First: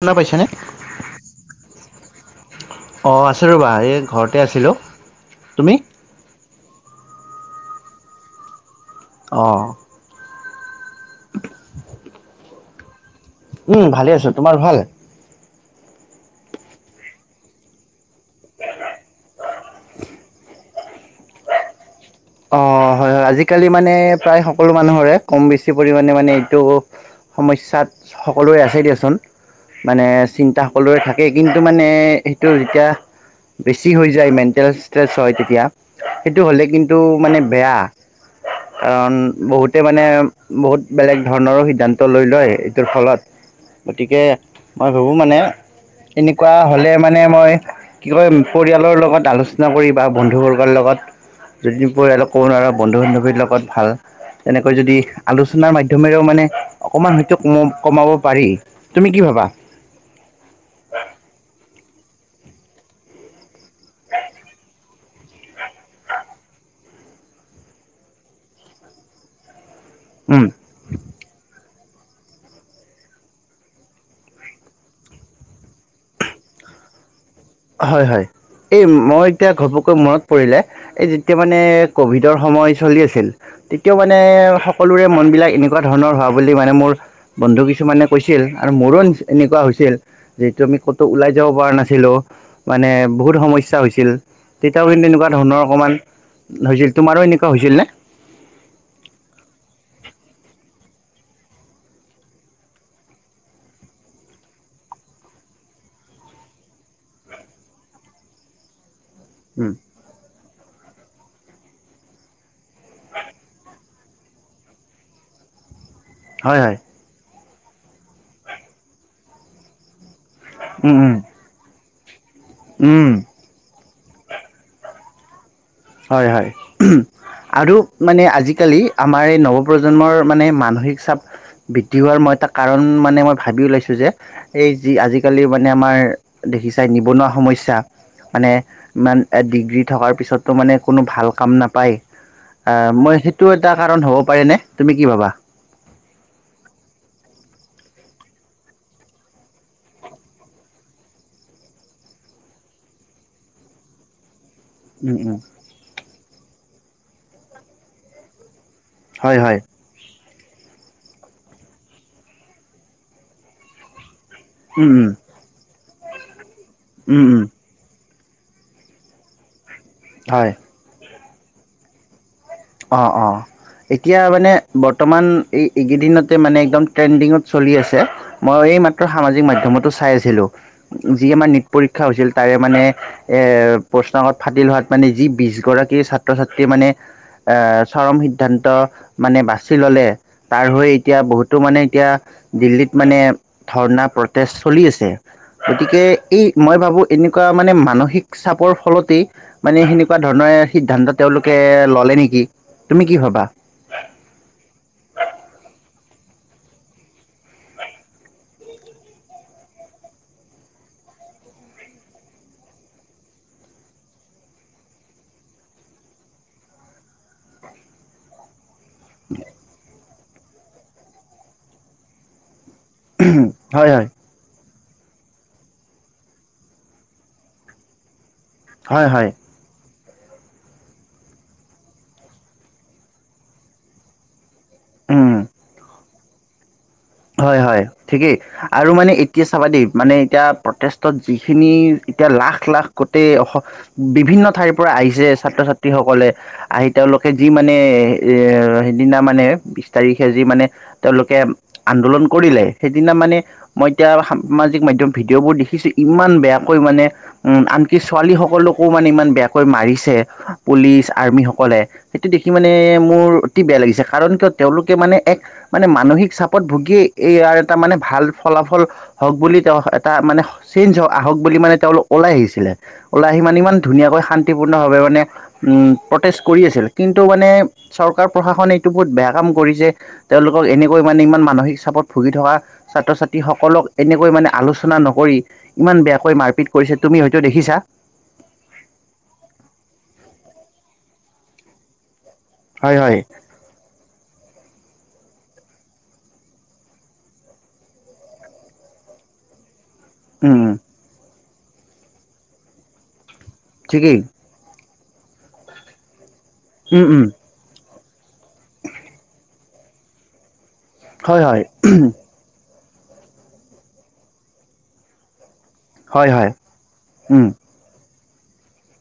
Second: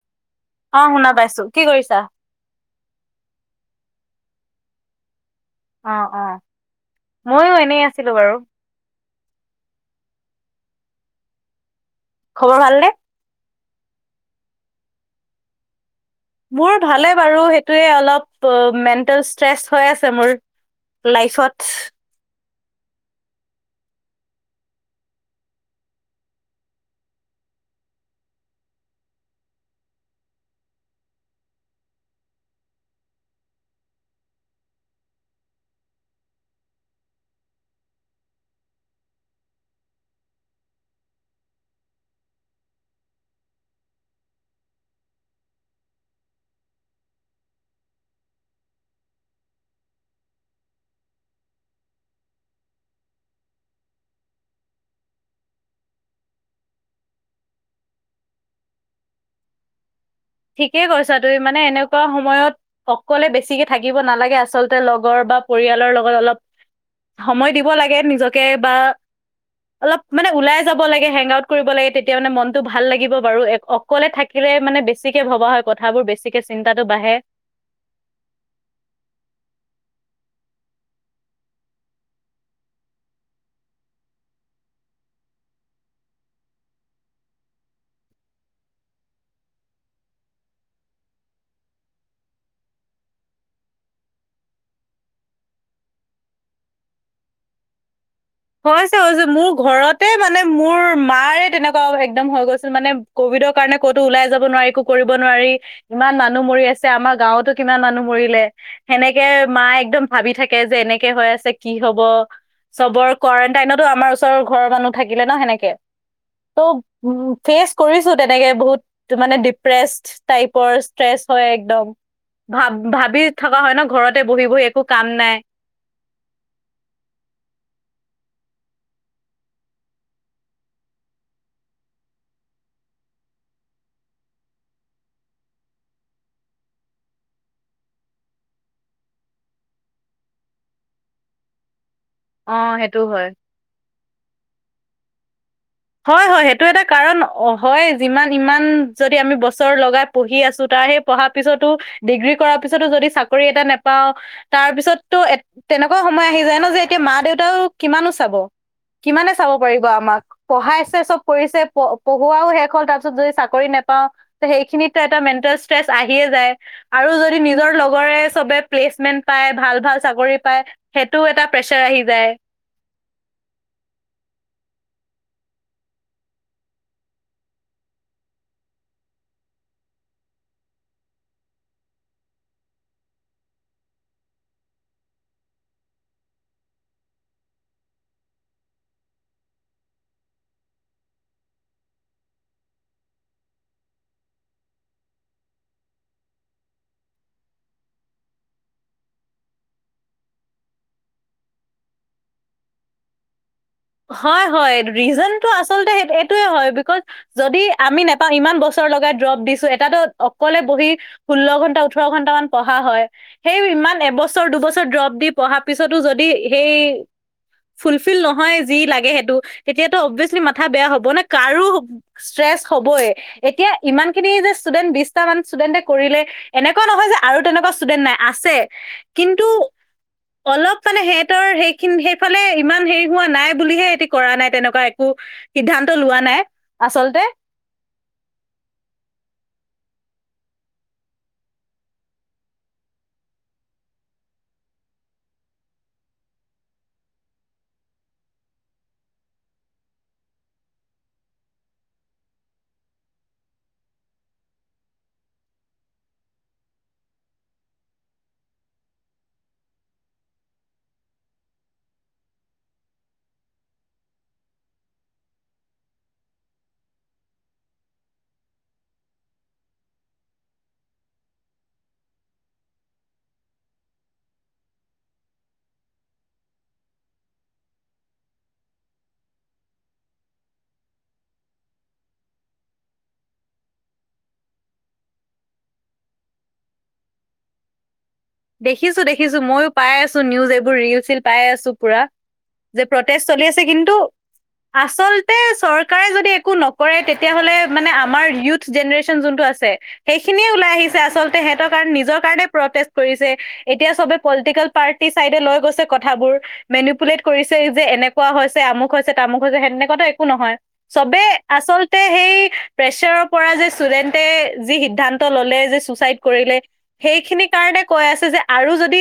শুনা পাইছানে। অ শুনা পাইছোঁ কি কৰিছা। অ আছোঁ ৰ'বা এ ঘৰতে আছিলোঁ তুমি। অ অ মইও এনেই আছিলোঁ বাৰু। অ। খবৰ ভালনে। উম ভালে আছোঁ তোমাৰ ভাল। মোৰ ভালে বাৰু সেইটোৱে অলপ প মেণ্টেল ষ্ট্ৰেচ হৈ আছে মোৰ। লাইফত। অ হয় হয় আজিকালি মানে প্ৰায় সকলো মানুহৰে কম বেছি পৰিমাণে মানে এইটো। সমস্যাত সকলোৰে আছে দিয়াচোন। মানে চিন্তা সকলোৰে থাকে কিন্তু মানে সেইটো যেতিয়া। বেছি হৈ যায় মেণ্টেল ষ্ট্ৰেছ হয় তেতিয়া সেইটো হ'লে কিন। টো মানে বেয়া। কাৰণ বহুতে মানে বহুত বেলেগ ধৰণৰো সিদ্ধান্ত লৈ লয় এইটোৰ ফলত। গতিকে মই ভাবোঁ মানে এনেকুৱা হ'লে মানে মই। কি হয় পৰিয়ালৰ লগত আলোচনা কৰি বা বন্ধুবৰ্গৰ লগত। যদি পৰিৱালক ক'ব নোৱাৰা বন্ধু বান্ধৱীৰ লগত ভাল। তেনেকৈ যদি আলোচনাৰ মাধ্যমেৰেও মানে অকমান হয়তো কম কমাব পাৰি। তুমি কি ভাবা। ঠিকে কৈছা তুমি মানে এনেকুৱা সময়ত অকলে বেছিকে থাকিব নালাগে আচলতে লগৰ বা। পৰিয়ালৰ লগত অলপ সময় দিব লাগে নিজকে বা। অলপ মানে উম ওলাই। যাব লাগে সেংৱাড কৰিব লাগে তেতিয়া মানে মনতটো ভাল লাগিব বাৰু অকলে থাকিলে মানে বেছ। ছিকে ভবা হয় কথাবোৰ বেছিকে চিন্তাটো বাঢ়ে। হয় হয় এই মই এতিয়া ঘপকৈ মনত পৰিলে। এ যেতিয়া মানে কভিডৰ সময় চলি আছিল। তেতিয়াও মানে সকলোৰে মন বিলাক এনেকুৱা ধৰণৰ হোৱা বুলি মানে মোৰ। বন্ধু কিছুমানে কৈছিল আৰু মোৰও এনেকুৱা হৈছিল। যিহেতু আমি ক'তো ওলাই যাব পৰা নাছিলো। মানে বহুত সমস্যা হৈছিল তেতিয়াও কিন্তু এনেকুৱা ধৰণৰ অকমান। হৈছিল তোমাৰো এনেকুৱা হৈছিলনে। হৈছে হৈছে মোৰ ঘৰতে মানে মোৰ মাৰে তেনেকুৱা একদম হৈ গৈছিল মানে কভিডৰ কাৰণে ক'তো ওলাই যাব নোৱাৰি একো কৰিব নোৱাৰি। ইমান মানুহ মৰি আছে আমাৰ গাঁৱতো কিমান মানুহ মৰিলে। সেনেকে মাই উম, একদম ভাবি থাকে যে এনেকে হৈ আছে কি হব চবৰ কোৱাৰেণ্টাইনতো আমাৰ ওচৰৰ ঘৰৰ মানুহ থাকিলে ন সেনেকে হয় ত' হয় উ ফেচ কৰিছো তেনেকে বহুত মানে ডিপ্ৰেচ টাইপৰ উম ষ্ট্ৰেছ উম হয় একদম ভা উম, ভাবি থাকা হয় ন ঘৰতে বহি বহি একো কাম নাই। হয় হয়। আৰু মানে আজিকালি আমাৰ এই নৱপ্ৰজন্মৰ মানে মানসিক চাপ বৃদ্ধি হোৱাৰ মই এটা কাৰণ মানে মই ভাবি ওলাইছোঁ যে এই যি আজিকালি মানে আমাৰ দেখিছাই নিবনুৱা সমস্যা মানে ইমান ডিগ্ৰী থকাৰ পিছত তো মানে কোনো ভাল কাম নাপায় অ মই হয় সেইটো এটা কাৰণ হ'ব পাৰেনে তুমি কি ভাবা? হয় হয় সেইটো এটা কাৰণ অ হয় যিমান ইমান যদি আমি বছৰ লগাই পঢ়ি আছোঁ তাৰ সেই পঢ়া পিছতো ডিগ্ৰী কৰা পিছতো যদি চাকৰি এটা নাপাওঁ তাৰ উম পিছততো উম তেনেকুৱা সময় আহি যায় ন যে এতিয়া মা দেউতাও কিমানো চাব। কিমানে হয় চাব হয় পাৰিব আমাক। পঢ়াইছে চব কৰিছে প পঢ়োৱাও শেষ হল তাৰ পিছত যদি চাকৰি নেপাওঁ। উম সেইখিনিতে উম এটা মেণ্টেল ষ্ট্ৰেচ আহিয়ে যায় আৰু উম যদি উম নিজৰ লগৰে চবে প্লেচমেন্ট পায় ভাল ভাল চাকৰি হয় পায় সেইটোও এটা প্ৰেচাৰ আহি যায়। অ অ এতিয়া মানে বৰ্তমান এই এইকেইদিনতে মানে একদম ট্ৰেণ্ডিঙত চলি আছে। মই এই মাত্ৰ সামাজিক মাধ্যমতো চাই আছিলো, যি আমাৰ নীট পৰীক্ষা হৈছিল তাৰে মানে এ প্ৰশ্নকাকত ফাটিল হোৱাত মানে যি বিশগৰাকী ছাত্ৰ ছাত্ৰী মানে এ চৰম সিদ্ধান্ত মানে বাচি ল'লে তাৰ হৈ এতিয়া বহুতো মানে এতিয়া দিল্লীত মানে ধৰ্ণা প্ৰটেষ্ট চলি আছে। গতিকে এই মই ভাবো এনেকুৱা মানে মানসিক চাপৰ ফলতেই মানে সেনেকুৱা ধৰণৰ সিদ্ধান্ত তেওঁলোকে ললে নেকি, তুমি কি ভাবা? হয় হয় ৰিজনটো আচলতে এইটোৱে হয় বিকজ যদি আমি নেপা ইমান বছৰ লগাই ড্ৰপ দিছো এটাতো অকলে বহি ষোল্ল ঘণ্টা ওঠৰ ঘণ্টা মান পঢ়া হয় সেই ইমান এবছৰ দুবছৰ ড্ৰপ দি পঢ়াৰ পিছতো যদি সেই ফুলফিল নহয় যি লাগে সেইটো তেতিয়াতো অভিয়াচলি মাথা বেয়া হ'ব নে কাৰো ষ্ট্ৰেচ হবই এতিয়া হয় হয় ইমান খিনি যে ষ্টুডেণ্ট বিশটা মান ষ্টুডেণ্টে কৰিলে এনেকুৱা নহয় যে আৰু তেনেকুৱা ষ্টুডেণ্ট নাই আছে। হয় হয়। কিন্তু অলপ মানে হেহঁতৰ সেইখিন সেইফালে ইমান হেৰি হোৱা নাই বুলিহে হেতী কৰা নাই তেনেক বা একো উম সিদ্ধান্ত লোৱা নাই আচলতে। হয় হয় ঠিকেই। আৰু মানে এতিয়া চাবা দেই মানে এতিয়া প্ৰটেষ্টত যিখিনি এতিয়া লাখ লাখ গোটেই অ বিভিন্ন ঠাইৰ পৰা আহিছে ছাত্ৰ ছাত্ৰীসকলে আহি তেওঁলোকে যি মানে এ সেইদিনা মানে বিশ তাৰিখে যি মানে তেওঁলোকে আন্দোলন কৰিলে সেইদিনা মানে মই এতিয়া সামাজিক মাধ্যম ভিডিঅ'বোৰ দেখিছো ইমান বেয়াকৈ মানে উম আনকি, ছোৱালী সকলকো মানে ইমান বেয়াকৈ মাৰিছে পুলিচ আৰ্মি সকলে। সেইটো দেখি মানে, মোৰ অতি বেয়া লাগিছে কাৰণ কিয় তেওঁলোকে মানে এক মানে মানসিক চাপ ওপৰত ভুগি এইয়াৰ এটা মানে ভাল ফলাফল হওক বুলি তেওঁ এটা মানে, চঞ্জ আহক বুলি মানে তেওঁলোক ওলাই আহিছিলে। ওলাই আহি মানে ইমান ধুনীয়াকৈ শান্তিপূৰ্ণ ভাৱাবে মানে উ, প্ৰটেষ্ট কৰি আছিল কিন্তু মানে চৰকাৰ প্ৰশাসনে এইটো বহুত বেয়া কাম কৰিছে। তেওঁলোকক, এনেকৈ মানে ইমান মানসিক চাপত ভুগি থকা ছাত্ৰ-ছাত্ৰী সকলক এনেকৈ মানে আলোচনা নকৰি ইমান বেয়াকৈ মাৰপিট কৰিছে, তুমি হয়তো দেখিছা? দেখিছো, দেখিছো মইয়ো পাই আছো নিউজ এইবোৰ ৰিল-চিল পাই আছো পুৰা। যে হয় হয় প্ৰটেষ্ট চলি আছে কিন্তু আচলতে চৰকাৰে যদি, একো নকৰে তেতিয়াহ'লে মানে আমাৰ ইউথ জেনেৰেচন যোনটো আছে সেই উম। আচলতে সেহতে নিজৰ কাৰণে প্ৰচেষ্ট কৰিছে। এতিয়া ছবে ঠিকেই পলটিকেল পাৰ্টি ছাইদে লৈ গৈছে কথাবোৰ উম মেনুপ্লেত উম কৰিছে। হেই যে এনেকুৱা হৈছে, আমুক হৈছে, তামুক হৈছে সেনেকুৱাতো একো নহয়। চবে হয় হয় আচলতে সেই প্ৰেচাৰৰ পৰা যে ষ্টুডেণ্টে যি সিদ্ধান্ত ললে যে, ছুচাইড হয় হয় কৰিলে উম সেইখিনিক এনেকে কৈ আছে আৰু যদি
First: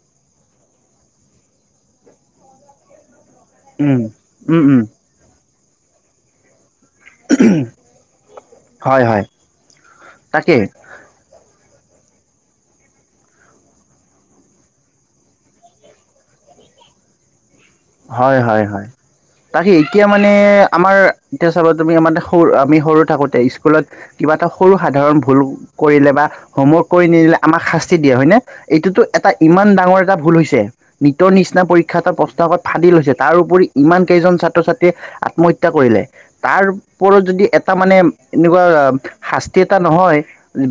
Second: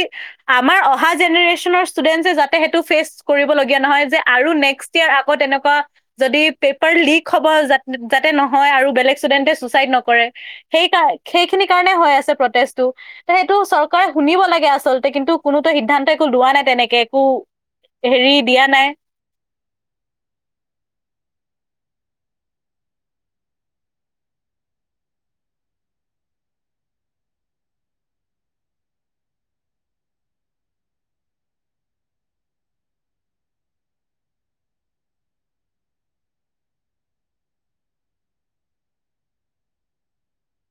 আমাৰ অহা জেনেৰছনে টুডেন্টে যাতে সেটো ফেছ কৰিবলীয়া উম নহয় যে আৰু উম উম নেক্সট ইয়াৰ আকৌ এনেকুৱা যদি পেপাৰ লিক হ'ব যাতে নহয় আৰু হয় বেলেগ হয় ষ্টুডেণ্টে ছুচাইড নকৰে তাকেই সেইকাৰ। সেইখিনি কাৰণে হৈ আছে প্ৰটেষ্টটো। সেইটো চৰকাৰে শুনিব লাগে আচল্ততে কিন্তু কোনোতো সিদ্ধান্ত একো লোৱা নাই তেনেকে একো। হেৰি হয়, দিয়া হয়, হয়। নাই বাকি এতিয়া মানে, আমাৰ এতিয়া চাবা তুমি আমাৰ সৰু আমি সৰু থাকোতে স্কুলত কিবা এটা সৰু সাধাৰণ ভুল কৰিলে বা হোমৱৰ্ক কৰি নিদিলে আমাক শাস্তি দিয়ে হয় নে? এইটোতো এটা ইমান ডাঙৰ এটা ভুল হৈছে নিটৰ নিচিনা পৰীক্ষা এটা প্ৰস্তাৱত ফাদদি লৈছে তাৰ উপৰি ইমান কেইজন ছাত্ৰ ছাত্ৰীয়ে আত্মহত্যা কৰিলে। তাৰ ওৰত যদি এটা মানে এনেকুৱা শাস্তি এটা নহয়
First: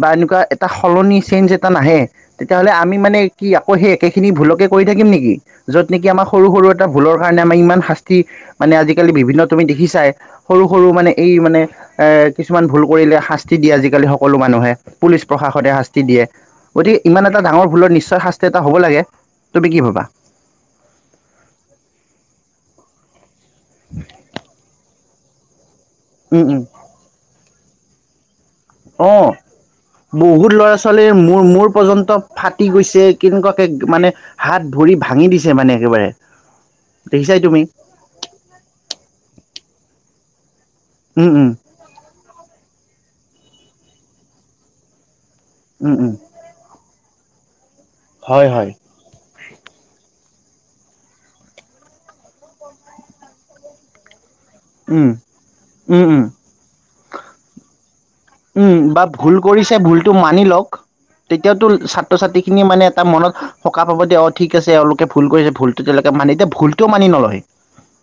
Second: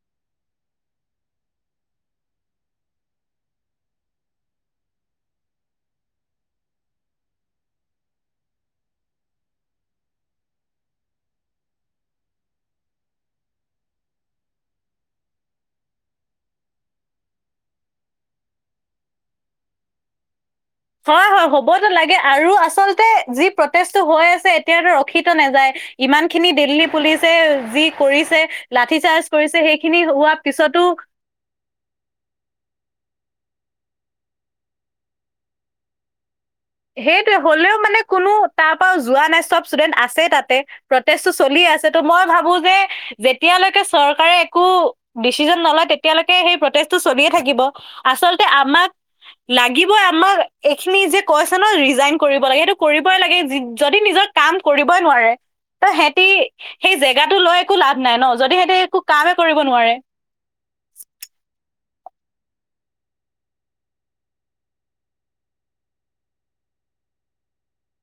বা এনেকুৱা এটা সলনি চেঞ্জ এটা নাহে তেতিয়াহ'লে আমি মানে কি আকৌ সেই একেখিনি ভুলকে কৰি থাকিম নেকি যত নেকি আমাৰ সৰু, সৰু এটা ভুলৰ কাৰণে আমাৰ ইমান শাস্তি, মানে আজিকালি বিভিন্ন তুমি দেখিছাই। সৰু, সৰু মানে এই মানে এ কিছুমান ভুল কৰিলে শাস্তি দিয়ে আজিকালি সকলো মানুহে, পুলিচ প্ৰশাসনে শাস্তি দিয়ে। গতিকে ইমান এটা ডাঙৰ ভুলৰ নিশ্চয় শাস্তি এটা হ'ব লাগে, তুমি কি ভবা? হয়, হয় হ'বতো লাগে আৰু আচলতে যি প্ৰটেষ্টটো হৈ আছে এতিয়াতো ৰখিতো নাযায়। ইমান উম খিনি উম দিল্লী পুলিচে যি কৰিছে লাঠি অ চাৰ্জ কৰিছে সেইখিনি হোৱা পিছতো মোৰ মোৰ পৰ্যন্ত ফাটি গৈছে কেনেকুৱাকে মানে হাত-ভৰি ভাঙি দিছে মানে একেবাৰে। সেইটোৱে দেখিছাই তুমি হ'লেও মানে, কোনো তাৰ পৰাও যোৱা নাই চব ষ্টুডেণ্ট আছে তাতে। উম প্ৰটেষ্টটো উম চলি আছে ত' মই ভাবো যে যেতিয়ালৈকে চৰকাৰে একো ডিচিজন নলয় উম উম তেতিয়ালৈকে সেই প্ৰটেচটো চলিয়ে থাকিব আচলতে হয় হয় আমাক লাগিবই আমাক এইখিনি যে, কৈছে ন' ৰিজাইন কৰিব লাগে সেইটো কৰিবই লাগে, যদি নিজক কাম কৰিবই উম নোৱাৰে ত' উম উম সিহঁতি সেই জেগাটো লৈ একো লাভ নাই ন'! যদি সিহঁতে উম, একো বা কামেই ভুল কৰিব কৰিছে নোৱাৰে ভুলতটো মানি লওক। তেতিয়াওতো ছাত্ৰ-ছাত্ৰী খিনিয়ে মানে এটা মনত সকাহ পাব, দে অ', ঠিক আছে এওঁলোকে ভুল কৰিছে ভুল তেতিয়ালৈকে মানে এতিয়া ভুলটোও মানি নলয়।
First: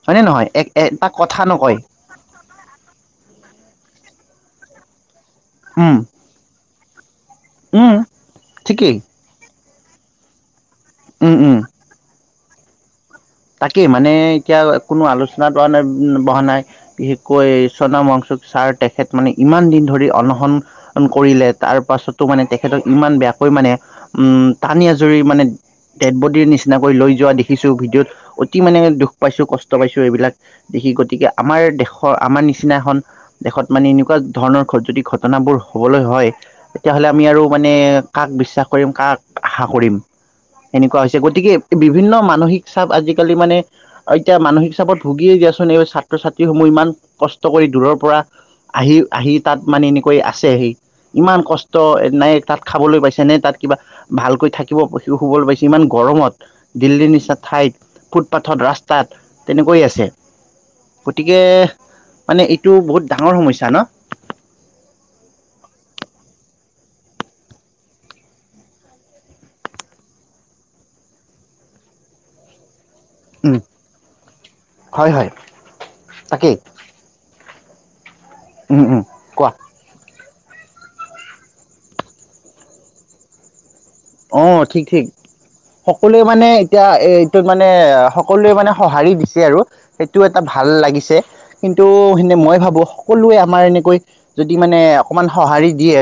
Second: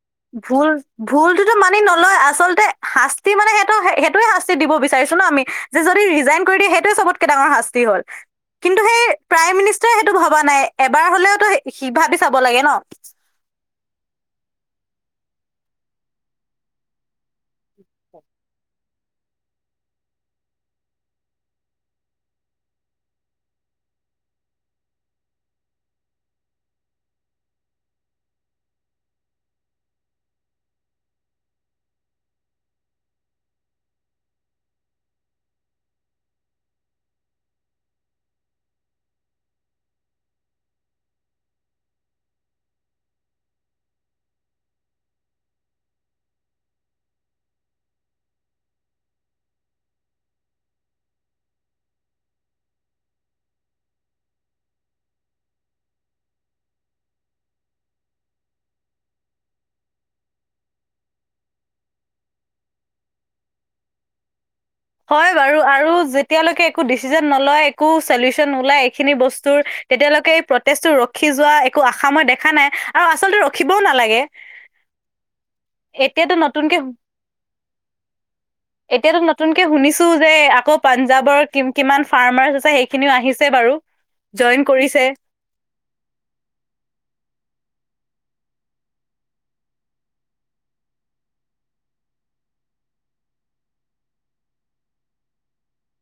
হয়নে নহয় ভুল, এক এটা কথা ভুলতোতো মানি নকয় নলয় আচলতে শাস্তি মানে সেইটো সেইটোয়ে শাস্তি দিব বিচাৰিছো ন' আমি যে, উম যদি ৰিজাইন কৰি দিয়ে সেইটোৱে চবত কে ডাঙৰ শাস্তি উম হ'ল কিন্তু, ঠিকেই সেই প্ৰাইম মিনিষ্টাৰে সেইটো ভবা নাই এবাৰ উম হ'লেওতো উম সি ভাবি চাব লাগে ন'! তাকেই মানে এতিয়া কোনো আলোচনাটো বহা নাই। বিশেষকৈ চণাম ৱাংচুক ছাৰ তেখেত মানে ইমান দিন ধৰি অনসন কৰিলে তাৰ পাছতো মানে তেখেতক ইমান বেয়াকৈ মানে উম, টানি-আজুৰি মানে দেদবদী ৰ নিচিনাকৈ লৈ যোৱা দেখিছোঁ ভিডিঅ'ত। অতি মানে দুখ পাইছো কষ্ট পাইছো, এইবিলাক দেখি গতিকে, আমাৰ দেশৰ আমাৰ নিচিনা এখন দেশত মানে এনেকুৱা ধৰণৰ যদি ঘটনাবোৰ হ'বলৈ হয়। তেতিয়াাহ'লে আমি আৰু মানে কাক বিশ্বাস কৰিম কাক আশা কৰিম। সেনেকুৱা হৈছে গতিকে বিভিন্ন মানসিক চাপ আজিকালি মানে আৰু এতিয়া মানসিক চাপত ভুগিয়ে দিয়াচোন এই ছাত্ৰ-ছাত্ৰীসমূহ ইমান কষ্ট কৰি দূৰৰ পৰা আহি আহি তাত মানে এনেকৈ আছেহি। ইমান কষ্ট নাই তাত খাবলৈ পাইছে নে তাত কিবা। ভালকৈ থাকিব শুবলৈ পাইছে ইমান গৰমত দিল্লীৰ নিচিনা ঠাইত ফুটপাথত ৰাস্তাত তেনেকৈয় আছে। গতিকে মানে এইটো বহুত ডাঙৰ সমস্যা ন'? হয়, বাৰু আৰু যেতিয়ালৈকে একো ডিচিজন ন'লয়, একো চলিউচন ওলাই এইখিনি বস্তুৰ তেতিয়ালৈকে এই প্ৰটেষ্টটো ৰখি যোৱা একো আশা মই দেখা নাই। আৰু আচলতে উম ৰখিবও নালাগে, হয় হয় এতিয়াতো তাকেই নতুনকে উম উম এতিয়াতো ন কোৱা তুনকে শুনিছো যে, আকৌ পাঞ্জাৱৰ কি কিমান ফাৰ্মাৰ্চ আছে সেইখিনিও আহিছে বাৰু। জইন অ', ঠিক কৰিছে ঠিক। সকলোৱে মানে এতিয়া এটোত মানে সকলোৱে মানে সঁহাৰি দিছে আৰু। সেইটো এটা ভাল লাগিছে কিন্তু, সনে মই ভাবো সকলোৱে আমাৰ এনেকৈ যদি মানে অকমান সঁহাৰি দিয়ে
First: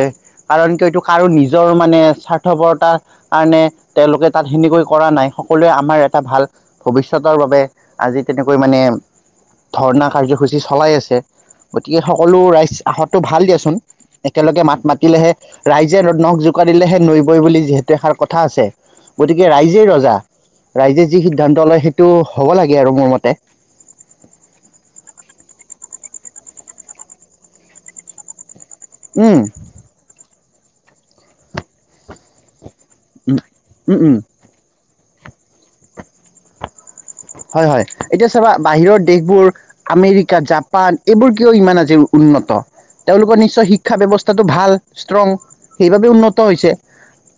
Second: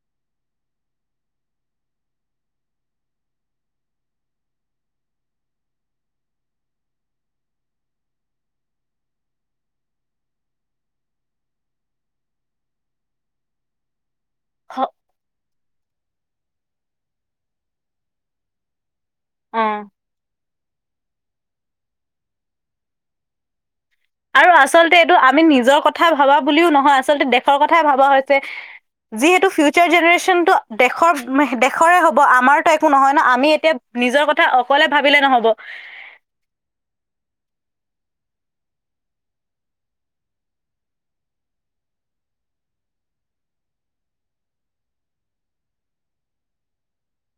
কাৰণ, কিয় এইটো কাৰো নিজৰ মানে স্বাৰ্থপৰত তাৰ কাৰণে তেওঁলোকে তাত সেনেকৈ কৰা নাই সকলোৱে আমাৰ এটা ভাল ভৱিষ্যতৰ বাবে আজি তেনেকৈ মানে ধৰ্ণা কাৰ্যসূচী চলাই আছে গতিকে, সকলো ৰাইজ অহাটো ভাল দিয়াচোন। একেলগে হ- মাত মাতিলেহে ৰাইজে নখ জোকাৰিলেহে নৈ বৈ বুলি যিহেতু এষাৰ কথা আছে, গতিকে অ', ৰাইজে ৰজা ৰাইজে যি সিদ্ধান্ত লয় সেইটো হ'ব লাগে আৰু মোৰ মতে। আৰু আচলতে এইটো আমি নিজৰ কথাাই ভবা বুলিও নহয়, আচলতে দেশৰ কথাই ভবা হৈছে। উম যিহেতু, ফিউচাৰ জেনেৰেশচনটো দেশৰ উম, দেশৰে হ'ব আমাৰতো একো নহয় ন' উম আমি এতিয়া উম উম নিজৰ কথা অকলে ভাবিলে নহ'ব। [inaudible] হয়, হয়, এতিয়া চাবা বাহিৰৰ দেশবোৰ আমেৰিকা জাপান এইবোৰ কিয় ইমান আজি উন্নত। তেওঁলোকৰ নিশ্চয় শিক্ষা ব্যৱস্থাটো ভাল ষ্ট্ৰং, সেইবাবেই উন্নত হৈছে।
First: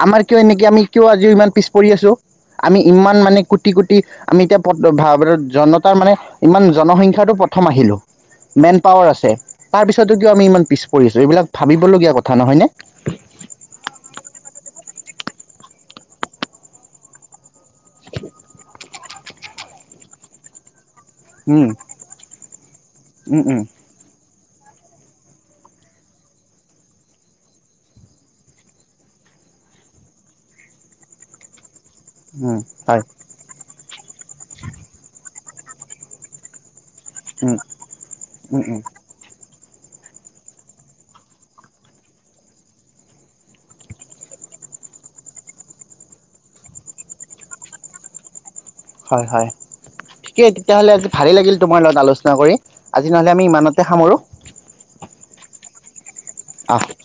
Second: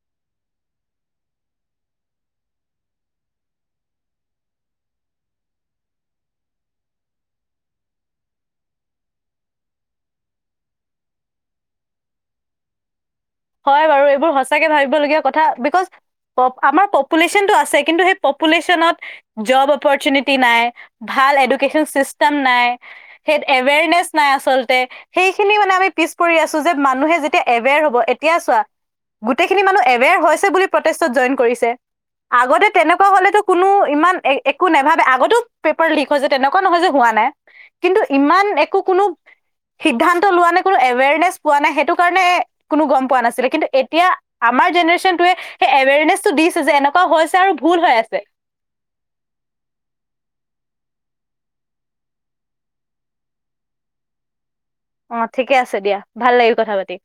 আমাৰ কিয় এনেকে আমি কিয় আজিও ইমান পিছ পৰি আছো? আমি ইমান মানে কোটি কোটি আমি এতিয়া পত ভাব ত জনতাৰ মানে ইমান জনসংখ্যাটো প্ৰথম আহিলোঁ। মেন পাৱাৰ আছে তাৰপিছতো কিয় আমি ইমান পিছ পৰি আছো? এইবিলাক ভাবিবলগীয়া কথা নহয় নে? হয় বাৰু এইবোৰ সঁচাকে ভাবিব লগীয়া কথা বিকজ আমাৰ পপুলেশ্যনটো আছে ছে কিন্তু সেই পপুলেচনত যব অপচুনেটি নাই। ভাল উম এডুকেশচন চিষ্টেম নাই, সেই উম উম এৱেৰনেচ নাই আচলতে, সেইখিনি মানে আমি পিছ পৰি আছো যে মানুহে যেতিয়া এবেৰ হ'ব এতিয়া চোৱা গোটেইখিনি মানুহ এৱেৰ হৈছে বুলি প্ৰটেষ্টত জইন কৰিছে। উম আগতে হয় তেনেকুৱা হলেতো কোনো ইমান একো নাভাবে আগতো পেপাৰ লীক হৈছে তেনেকুৱা নহয় যে হোৱা নাই। উম কিন্তু ইমান উম একো উম কোনো সিদ্ধান্ত লোৱা নাই কোনো এৱেৰনেছ পোৱা নাই সেইটো কাৰণে কোনো গম পোৱা নাছিলে, কিন্তু এতিয়া আমাৰ জেনেৰেশ্যনটোৱে সেই এৱেৰনেছটো দিছে যে এনেকুৱা হৈছে আৰু ভুল হৈ আছে। হয় হয়। ঠিকেই তেতিয়াহলে আজি ভালে লাগিল তোমাৰ লগত আলোচনা কৰি। আজি নহলে আমি ইমানতে সামৰো? অঁ ঠিকে আছে দিয়া ভাল লাগিল কথা আহ পাতি।